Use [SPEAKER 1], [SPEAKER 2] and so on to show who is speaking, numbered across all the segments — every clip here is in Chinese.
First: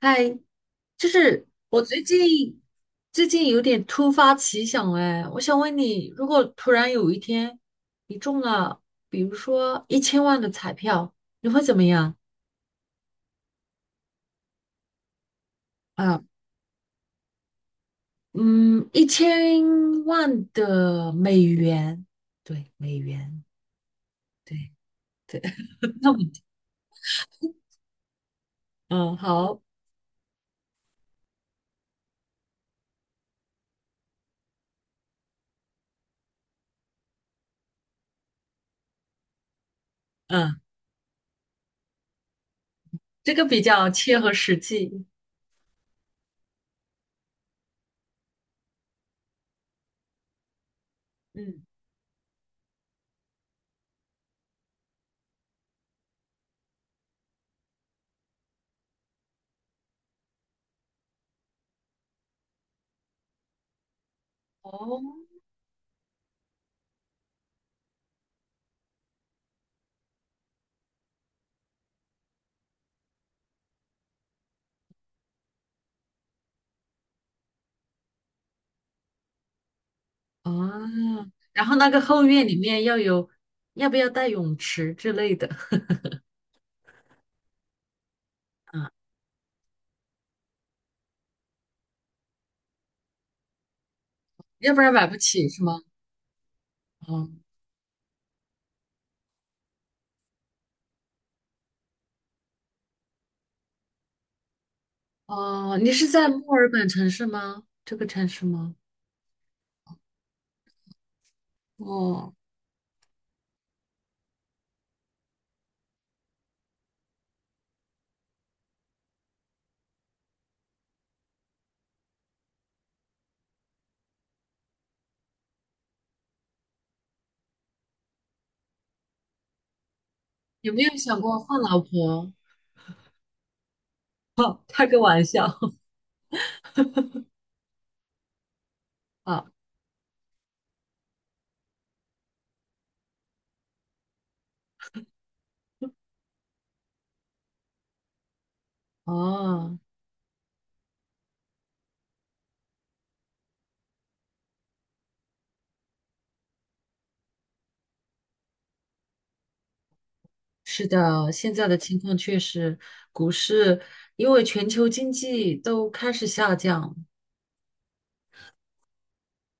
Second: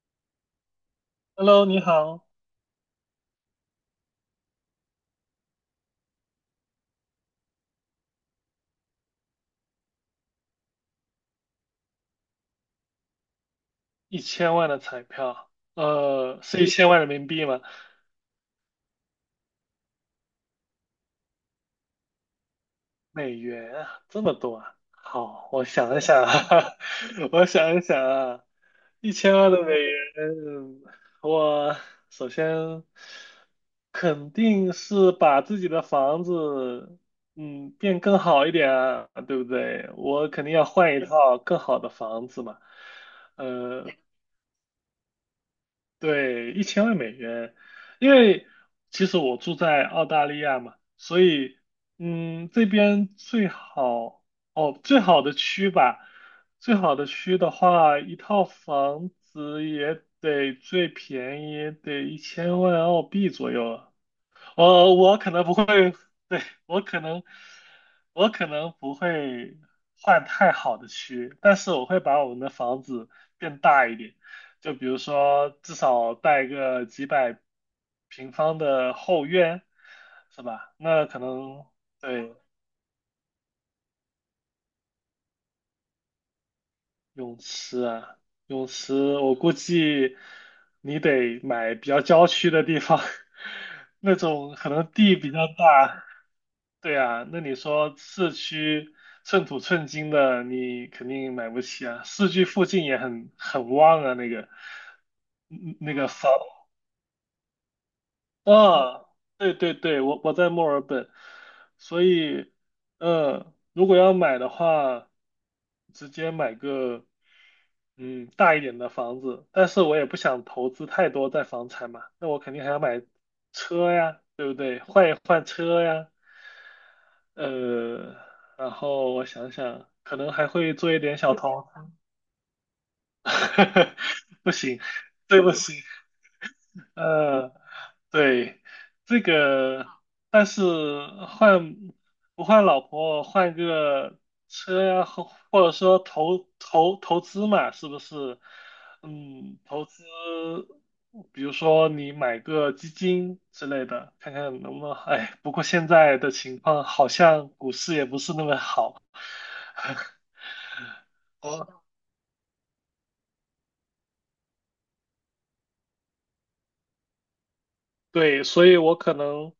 [SPEAKER 1] 嗨，就是
[SPEAKER 2] Hello，你
[SPEAKER 1] 我最
[SPEAKER 2] 好。
[SPEAKER 1] 近最近有点突发奇想哎，我想问你，如果突然有一天你中了，比如说一千万的彩票，你会怎么样？
[SPEAKER 2] 1000万的彩票，
[SPEAKER 1] 啊，
[SPEAKER 2] 是一千万人民币吗？
[SPEAKER 1] 嗯，一千万的美元，对，美
[SPEAKER 2] 美
[SPEAKER 1] 元，
[SPEAKER 2] 元啊，这么多
[SPEAKER 1] 对
[SPEAKER 2] 啊！
[SPEAKER 1] 对，
[SPEAKER 2] 好，我想 一
[SPEAKER 1] 那么，
[SPEAKER 2] 想啊。我想一想啊，一
[SPEAKER 1] 嗯，
[SPEAKER 2] 千万
[SPEAKER 1] 好，
[SPEAKER 2] 的美元，我首先肯定是把自己的房子，变更好一点啊，对不对？我肯定
[SPEAKER 1] 嗯，
[SPEAKER 2] 要换一套更好的房子嘛。
[SPEAKER 1] 这个比
[SPEAKER 2] 呃，
[SPEAKER 1] 较切合实际，
[SPEAKER 2] 对，一千万美元，因为其实我住在澳大利亚嘛，所以
[SPEAKER 1] 嗯，
[SPEAKER 2] 这边最好的区吧，最好的区的话，一套房子也得最便宜也得一千万澳币左右了。我
[SPEAKER 1] 哦，
[SPEAKER 2] 可能不会，对，我可能不会换太好的区，但是我会把我们的房子变大一点，就比如说至少带个几百平方的后院，是吧？那可
[SPEAKER 1] 啊，然
[SPEAKER 2] 能，
[SPEAKER 1] 后那个后
[SPEAKER 2] 对，
[SPEAKER 1] 院里面要有，要不要带泳池之类的？
[SPEAKER 2] 泳池啊。泳
[SPEAKER 1] 啊，
[SPEAKER 2] 池，我估计你得买比较郊区的地方，那种可
[SPEAKER 1] 要不
[SPEAKER 2] 能
[SPEAKER 1] 然买不
[SPEAKER 2] 地比较
[SPEAKER 1] 起是吗？
[SPEAKER 2] 大。对啊，
[SPEAKER 1] 哦
[SPEAKER 2] 那你说市区寸土寸金的，你肯定买不起啊。市区附近也很旺啊，那个嗯
[SPEAKER 1] 哦，你
[SPEAKER 2] 那个
[SPEAKER 1] 是在
[SPEAKER 2] 房
[SPEAKER 1] 墨尔本城市吗？这个城市吗？
[SPEAKER 2] 啊，对对对，我在墨尔本，所
[SPEAKER 1] 哦，
[SPEAKER 2] 以，嗯，如果要买的话，直接买个，大一点的房子。但是我也不想投资太多在房产嘛，那我肯定还要买车呀，对不对？换一换车呀。呃，然后我想想，可能还
[SPEAKER 1] 有
[SPEAKER 2] 会
[SPEAKER 1] 没
[SPEAKER 2] 做
[SPEAKER 1] 有
[SPEAKER 2] 一点
[SPEAKER 1] 想
[SPEAKER 2] 小
[SPEAKER 1] 过换
[SPEAKER 2] 投。
[SPEAKER 1] 老婆？
[SPEAKER 2] 不行，
[SPEAKER 1] 开个玩
[SPEAKER 2] 对
[SPEAKER 1] 笑。
[SPEAKER 2] 不起。呃。对，这
[SPEAKER 1] 啊！
[SPEAKER 2] 个，但是换不换老婆，换个车呀，或者说投资嘛，是不是？
[SPEAKER 1] 哦，
[SPEAKER 2] 投资，比如说你买个基金之类的，看看能不能。哎，不过现在的情况好像股市也不是那么好。
[SPEAKER 1] 是的，现在的
[SPEAKER 2] 哦，
[SPEAKER 1] 情况确实，股市因为全球经济都开始下降，
[SPEAKER 2] 对，所以我可能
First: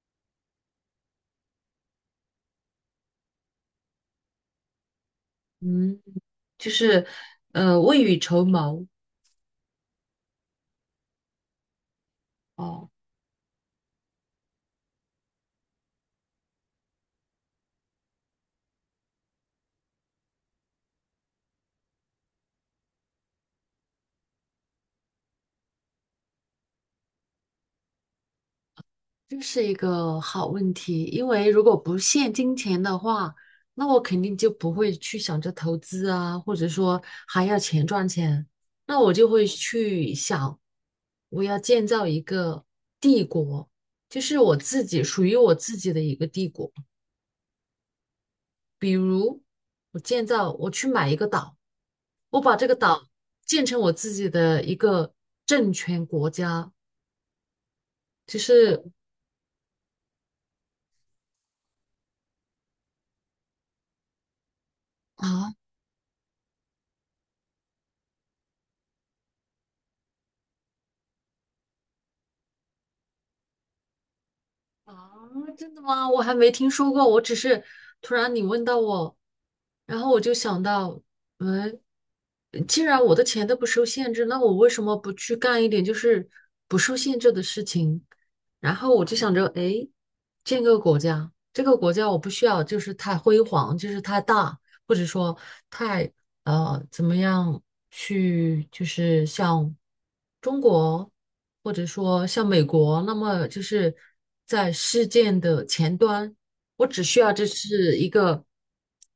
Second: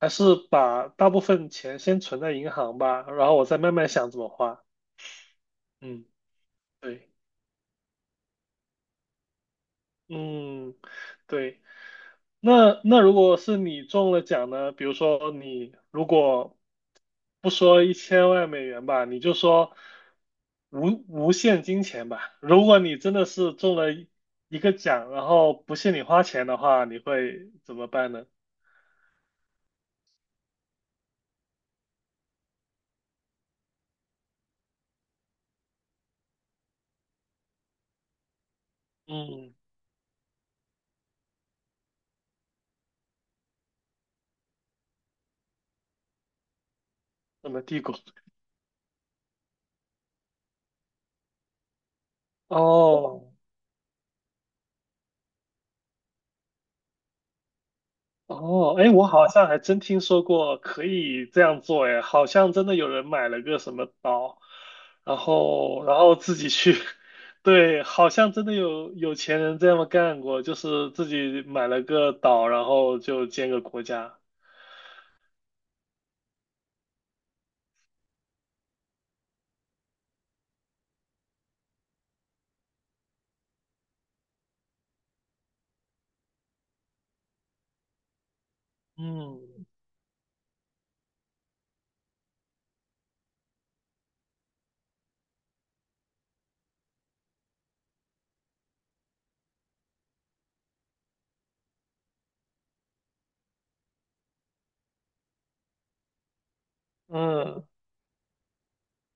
[SPEAKER 2] 还是把大部分钱先存在银行吧，然后我再慢慢想怎么花。
[SPEAKER 1] 嗯，
[SPEAKER 2] 嗯。
[SPEAKER 1] 就是
[SPEAKER 2] 对。
[SPEAKER 1] 未雨绸缪
[SPEAKER 2] 嗯，对。那
[SPEAKER 1] 哦。
[SPEAKER 2] 那如果是你中了奖呢？比如说你如果不说一千万美元吧，你就说无限金钱吧。如果你真的是中了一个奖，然后不限你花钱的话，你会怎么办呢？
[SPEAKER 1] 这是一个好问题，因为如果不限金钱的话，那我肯定就不会去想着投资啊，或者说还要钱赚钱，那我就会
[SPEAKER 2] 嗯，
[SPEAKER 1] 去想，我要建造一个帝国，就是我自己属于我自己的一个帝国。
[SPEAKER 2] 怎么帝国？
[SPEAKER 1] 比如我建造，我去买一个岛，我把这个岛
[SPEAKER 2] 哦。
[SPEAKER 1] 建成我自己的一个政权国家，就
[SPEAKER 2] 哦，
[SPEAKER 1] 是
[SPEAKER 2] 哎，我好像还真听说过可以这样做。哎，好像真的有人买了个什么岛，然
[SPEAKER 1] 啊，
[SPEAKER 2] 后然后自己去，对，好像真的有有钱人这么干过，就是自己买了个岛，然后就建个国家。
[SPEAKER 1] 啊，真的吗？我还没听说过，我只是突然你问到我，然后我就想到，嗯，既然我的钱都不受限制，那我为什么不去干一点就是不受限制的事情？然后我就想着，
[SPEAKER 2] 嗯
[SPEAKER 1] 哎，建个国家，这个国家我不需要就是太辉煌，就是太大，或者说太怎么样去就是像中国或者说像美国，那么就是在事件的前端，我只需要这
[SPEAKER 2] 嗯。
[SPEAKER 1] 是一个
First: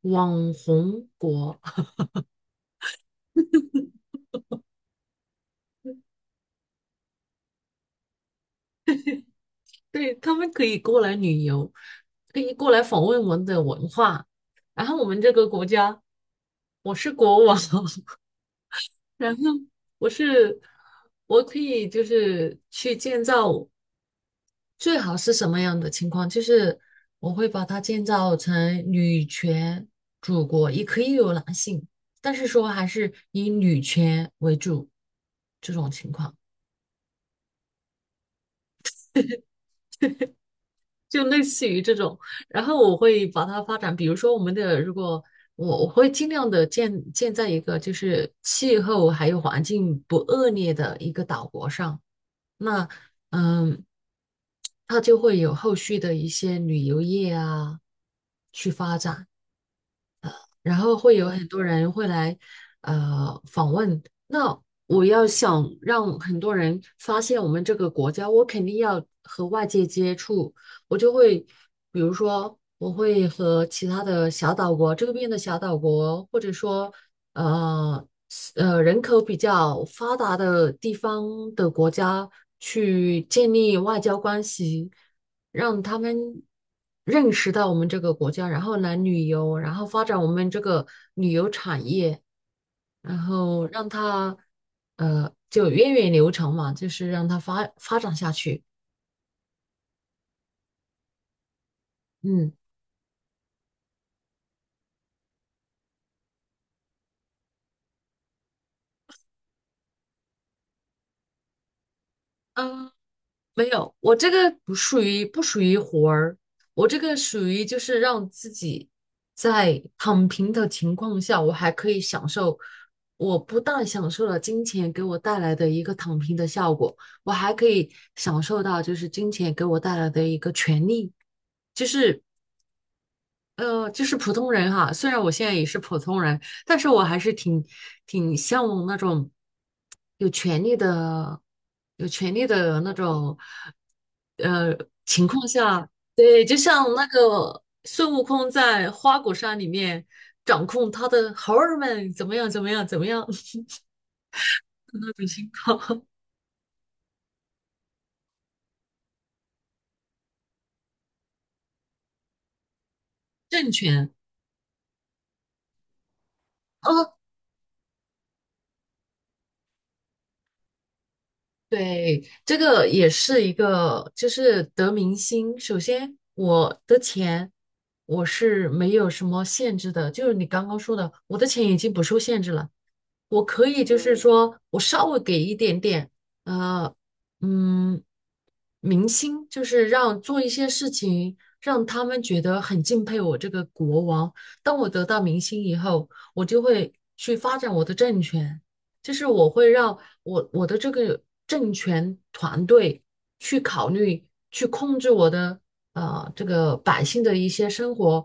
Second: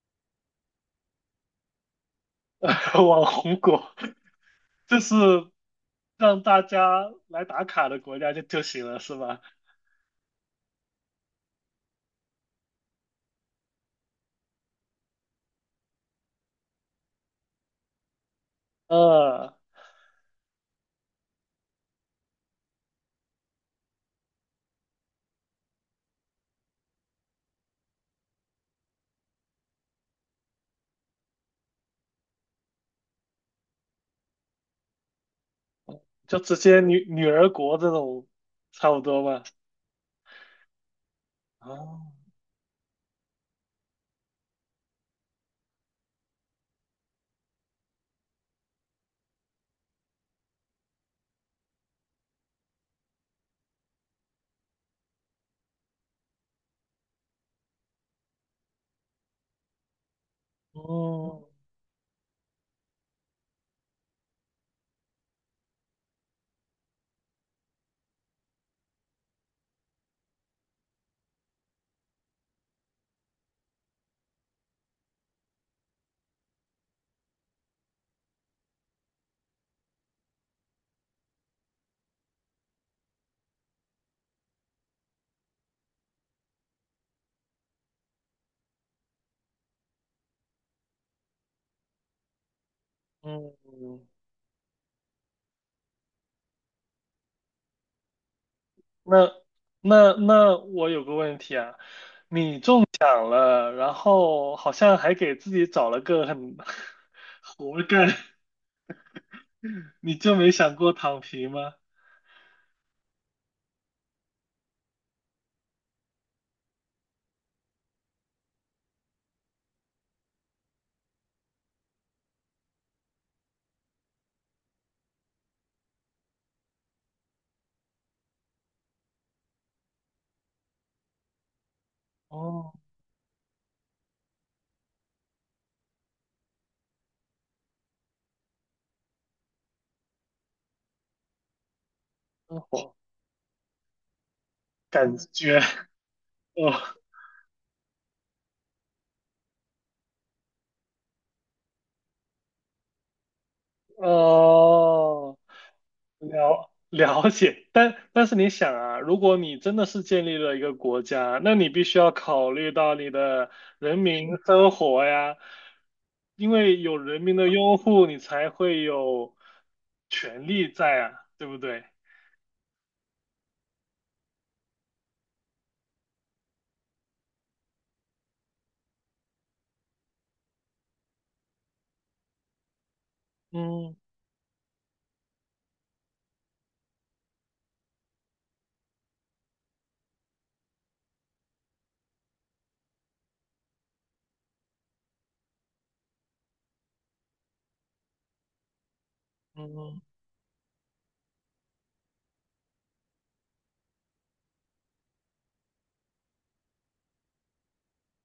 [SPEAKER 1] 网红国，
[SPEAKER 2] 网红国，就是让大家来打卡的国家就行了，是吧？
[SPEAKER 1] 对，他们可以过来旅游，可以过来访问我们的文化，然后我们这个国家，我是国王，然后。
[SPEAKER 2] 呃，
[SPEAKER 1] 我是我可以就是去建造，最好是什么样的情况？就是我会把它建造成女权祖国，也可以有男性，但是说还是以女权为主这种情况，
[SPEAKER 2] 就直接女儿国这种，差不多吧。
[SPEAKER 1] 就类似于这
[SPEAKER 2] 哦。
[SPEAKER 1] 种。然后我会把它发展，比如说我们的，如果我会尽量的建在一个就是气候还有环境不恶劣的一个岛国上，那嗯，它就会有后续的一些旅游业啊去发展。然后会有很
[SPEAKER 2] 哦。
[SPEAKER 1] 多人会来访问。那我要想让很多人发现我们这个国家，我肯定要和外界接触，我就会比如说我会和其他的小岛国周边的小岛国，或者说呃人口比较发达的地方的国家去建立外交关系。让他们认识到我们这个国家，然后来旅游，然后发展我们这个旅游产业，然后让
[SPEAKER 2] 嗯，
[SPEAKER 1] 它就源远流长嘛，就是让它发展下去。
[SPEAKER 2] 那那我有个问题啊，
[SPEAKER 1] 嗯，
[SPEAKER 2] 想了，然后好像还给自己找了个很 活干。你就没想过躺平吗？
[SPEAKER 1] 呃没有，我这个不属于活儿，我这个属于就是让自己在躺平的情况下，我还可以享受，我不但享受了金钱给我带来的一个躺平的效果，我还可以享受到就是金钱给我带来的一个权利，就是
[SPEAKER 2] 哦，
[SPEAKER 1] 就是普通人哈，虽然我现在也是普通人，但是我还是挺向往那种有权利的、有权利
[SPEAKER 2] 那
[SPEAKER 1] 的那
[SPEAKER 2] 我
[SPEAKER 1] 种呃
[SPEAKER 2] 感
[SPEAKER 1] 情况
[SPEAKER 2] 觉。
[SPEAKER 1] 下，对，就
[SPEAKER 2] 哦
[SPEAKER 1] 像那个孙悟空在花果山里面掌控他的猴儿们怎么样、怎么样、怎么样 那种
[SPEAKER 2] 哦。
[SPEAKER 1] 情况，
[SPEAKER 2] 了解，但是你想啊，如果你真的是建立了一个国家，那你必须要考虑到你 的
[SPEAKER 1] 政
[SPEAKER 2] 人
[SPEAKER 1] 权。
[SPEAKER 2] 民生活呀，因为
[SPEAKER 1] 啊。
[SPEAKER 2] 有人民的拥护，你才会有权利在啊，对不对？
[SPEAKER 1] 对，这个也是一个，就是得民心。首先，我的钱我是没有什么限制的，就是你刚刚说的，我的钱已经不受限制了，我可以
[SPEAKER 2] 嗯
[SPEAKER 1] 就是说我稍微给一点点，呃，嗯，民心，就是让做一些事情，让他们觉得很敬佩我这个国王。当我得到民心以后，我就会去发展我的政权。就是我会让
[SPEAKER 2] 嗯。
[SPEAKER 1] 我的这个政权团队去考虑，去控制我的这个百姓的一些生活，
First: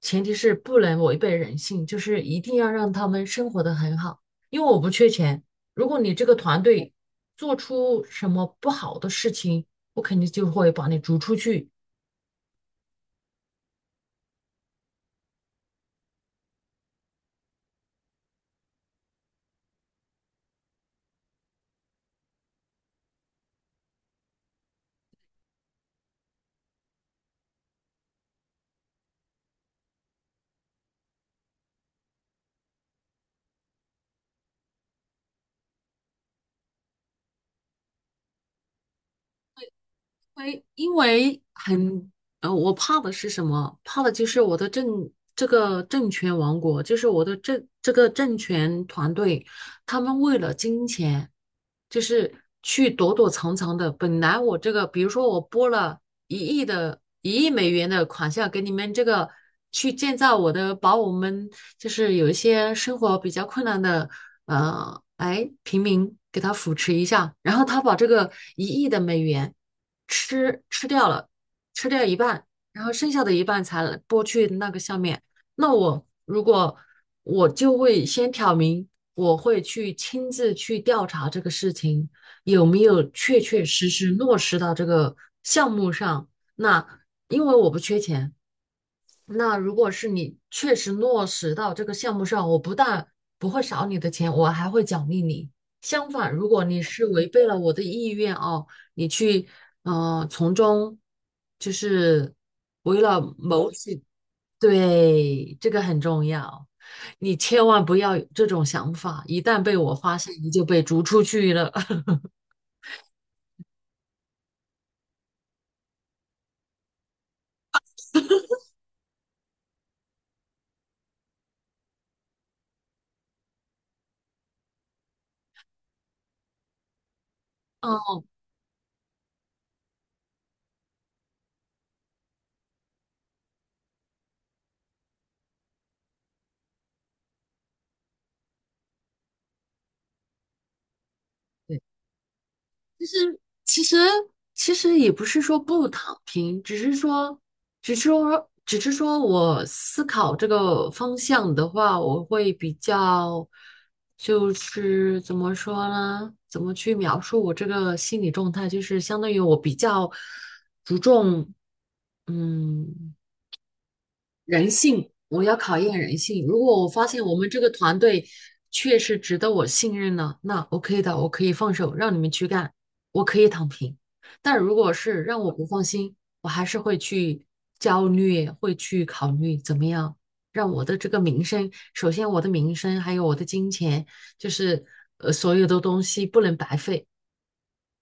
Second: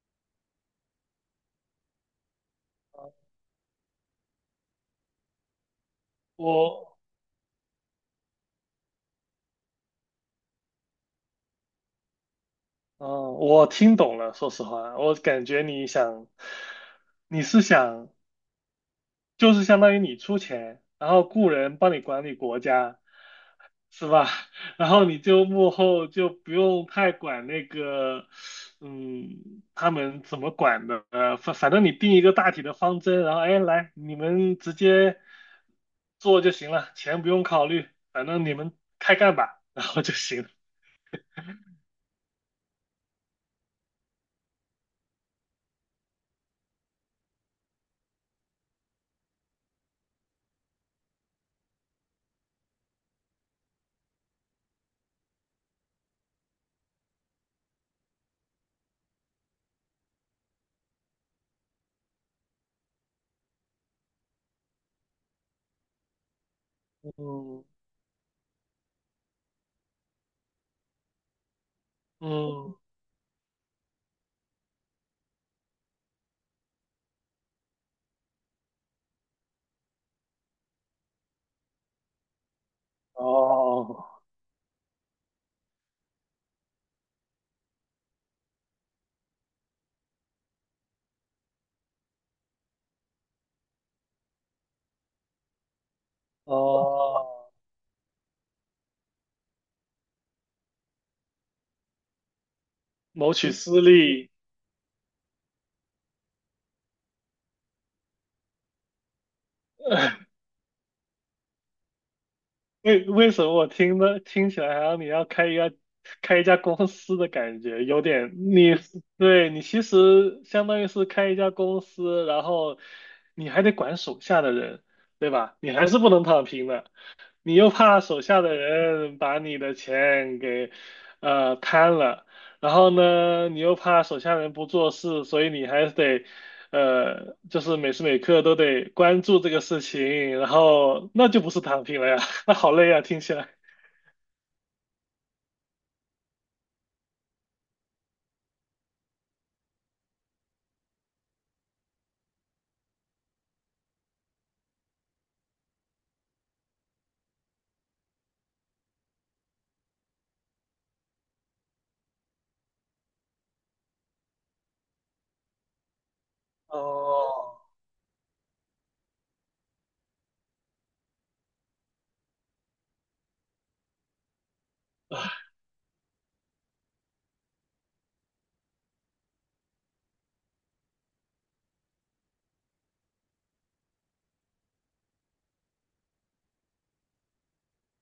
[SPEAKER 1] 前提是不能违背人性，就是一定要让他们生活的很好，因为我不缺钱。如果你这个团队
[SPEAKER 2] 我
[SPEAKER 1] 做出什么不好的事情，我肯定就会把你逐出去，
[SPEAKER 2] 嗯，我听懂了。说实话，我感觉你想，你是想，就是相当于你出钱，然后雇人帮你管理国家，是吧？然后你就幕后就不用太管那个，他们怎么管的。反正你定一个大体的方针，然后哎，来，你们直接做就行了，钱不用考虑，反正你们开干吧，然后就行了。
[SPEAKER 1] 因为很我怕的是什么？怕的就是我的这个政权王国，就是我的这个政权团队，他们为了金钱，就是去躲躲藏藏的。本来我这个，比如说我拨了1亿美元的款项给你们这个去建造我的，把我们就是有一些生活比较困难的。哎，平民给他扶持一下，然后
[SPEAKER 2] 嗯
[SPEAKER 1] 他把这个一亿的美元。吃掉了，吃掉一半，
[SPEAKER 2] 嗯。
[SPEAKER 1] 然后剩下的一半才拨去那个下面。那我如果我就会先挑明，我会去亲自去调查这个事情有没有确确实实
[SPEAKER 2] 哦
[SPEAKER 1] 落实到这个项目上。那因为我不缺钱。那如果是你确实落实到这个项目上，我不但不会少你的钱，我还会奖励你。相反，如果你是违
[SPEAKER 2] 哦。
[SPEAKER 1] 背了我的意愿哦，你去从中就是为了
[SPEAKER 2] 谋取
[SPEAKER 1] 谋
[SPEAKER 2] 私
[SPEAKER 1] 取，
[SPEAKER 2] 利。
[SPEAKER 1] 对，这个很重要。你千万不要有这种想法，一旦被我发 现，你就被逐出去了。
[SPEAKER 2] 为什么我听起来好像你要开一家公司的感觉，有点你对，你其实相当于是开一家公司，然后你还得管手下的人，对吧？你还是不能躺平的。你又怕
[SPEAKER 1] 啊，
[SPEAKER 2] 手下的人把你的钱给贪了，然后呢，你又怕手下人不做事，所以你还得就是每时每刻都得关注这个事情，然后那就不是
[SPEAKER 1] 对。
[SPEAKER 2] 躺平了呀。那好累啊，听起来。
[SPEAKER 1] 其实其实也不是说不躺平，只是说，我思考这个方向的话，我会比较，就是怎么说呢？怎么去描述我这个心理状态？就是相当于我比较注重，嗯。人性，我要考验人性。如果我发现我们
[SPEAKER 2] 哦。
[SPEAKER 1] 这个团队确实值得我信任了，那 OK 的，我可以放手让你们去干，我可以躺平。但如果是让我不放心，我还是会去焦虑，会去考虑怎么样让我的这个名声，首先我的名声，还有我的金钱，就是所有的东西不能白费，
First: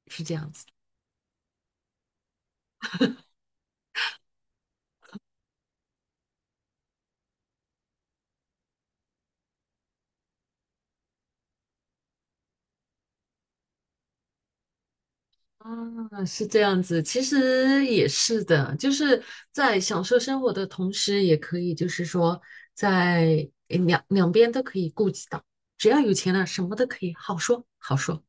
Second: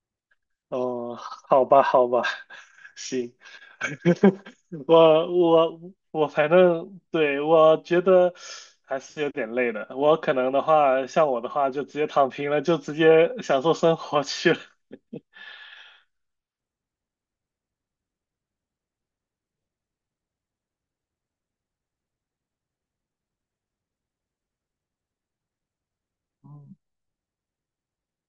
[SPEAKER 1] 是这样子。
[SPEAKER 2] 哦，好吧，好吧。行。我我我反正对我觉得还是有点累的。我可能的话，像我的话，就直接躺平了，就直接享受生活去了。
[SPEAKER 1] 啊，是这样子，其实也是的，就是在享受生活的同时，也可以就是说在两边都可以顾及到，只要有钱了，什么
[SPEAKER 2] 嗯
[SPEAKER 1] 都可以好说好说。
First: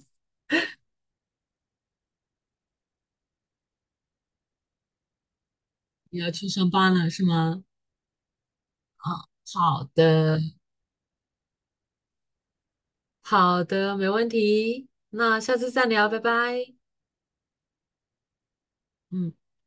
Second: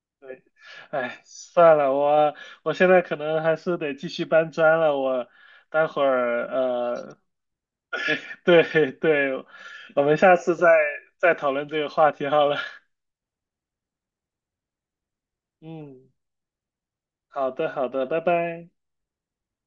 [SPEAKER 2] 对，哎，算了，我现在可能还是得继续搬砖了。我待会
[SPEAKER 1] 你要
[SPEAKER 2] 儿
[SPEAKER 1] 去上班了是吗？
[SPEAKER 2] 对对，
[SPEAKER 1] 好
[SPEAKER 2] 我们下
[SPEAKER 1] 的，
[SPEAKER 2] 次再讨论这个话题好了。
[SPEAKER 1] 好的，没问题，那下次再聊，
[SPEAKER 2] 嗯，
[SPEAKER 1] 拜拜。
[SPEAKER 2] 好的好的，拜拜。
[SPEAKER 1] 嗯。